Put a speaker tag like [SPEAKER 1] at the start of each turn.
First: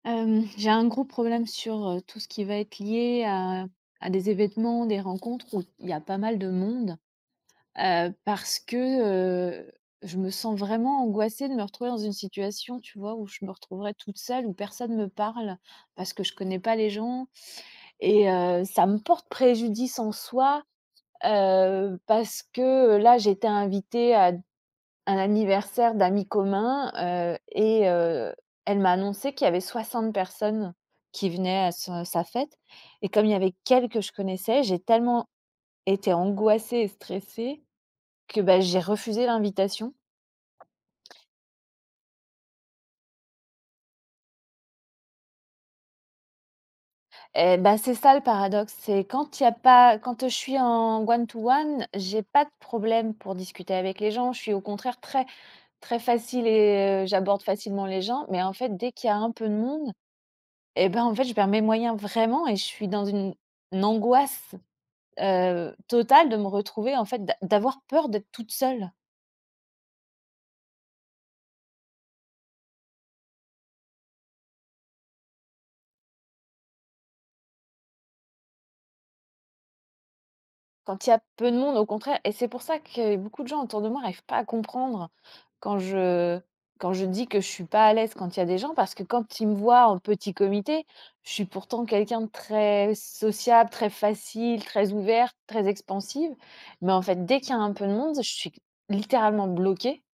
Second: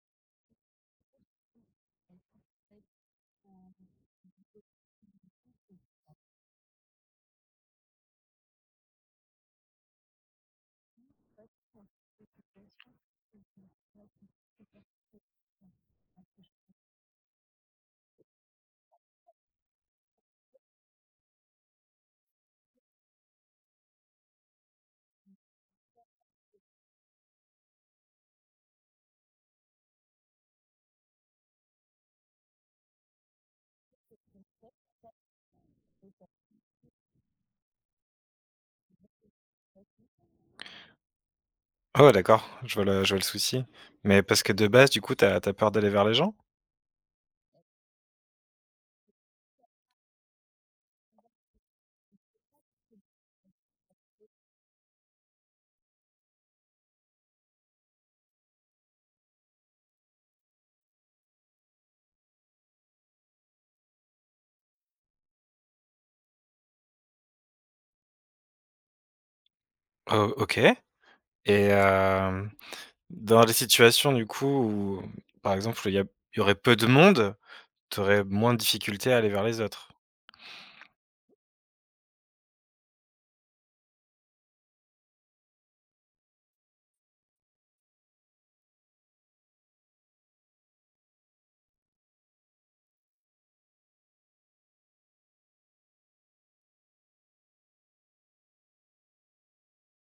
[SPEAKER 1] Hem, j'ai un gros problème sur, heu, tout ce qui va être lié à à des événements, des rencontres où il y a pas mal de monde, heu, parce que, heu, je me sens vraiment angoissée de me retrouver dans une situation, tu vois, où je me retrouverai toute seule, où personne me parle. Parce que je connais pas les gens et heu, ça me porte préjudice en soi, heu, parce que là j'étais invitée à un anniversaire d'amis communs, heu et heu, elle m'a annoncé qu'il y avait 60 personnes qui venaient à sa sa fête, et comme il y avait qu'elle que je connaissais, j'ai tellement été angoissée et stressée que bah, j'ai refusé l'invitation.
[SPEAKER 2] Ah ouais d'accord, je vois le je vois le souci, mais parce que de base du coup, tu as tu as peur d'aller vers les gens?
[SPEAKER 1] Eh bah, c'est ça le paradoxe, c'est quand il y a pas quand je suis en one to one, j'ai pas de problème pour discuter avec les gens, je suis au contraire très très facile et j'aborde facilement les gens. Mais en fait dès qu'il y a un peu de monde, et ben en fait je perds mes moyens vraiment et je suis dans une angoisse, heu, totale de me retrouver en fait d'a d'avoir peur d'être toute seule.
[SPEAKER 2] O OK et hem dans les situations du coup où par exemple il y a p il y aurait peu de monde, tu aurais moins de difficultés à aller vers les autres?
[SPEAKER 1] Quand il y a peu de monde au contraire et c'est pour ça que beaucoup de gens autour de moi arrivent pas à comprendre, quand je quand je dis que je suis pas à l'aise quand il y a des gens, parce que quand ils me voient en petit comité, je suis pourtant quelqu'un de très sociable, très facile, très ouverte, très expansive. Mais en fait dès qu'il y a un peu de monde, je suis q littéralement bloquée.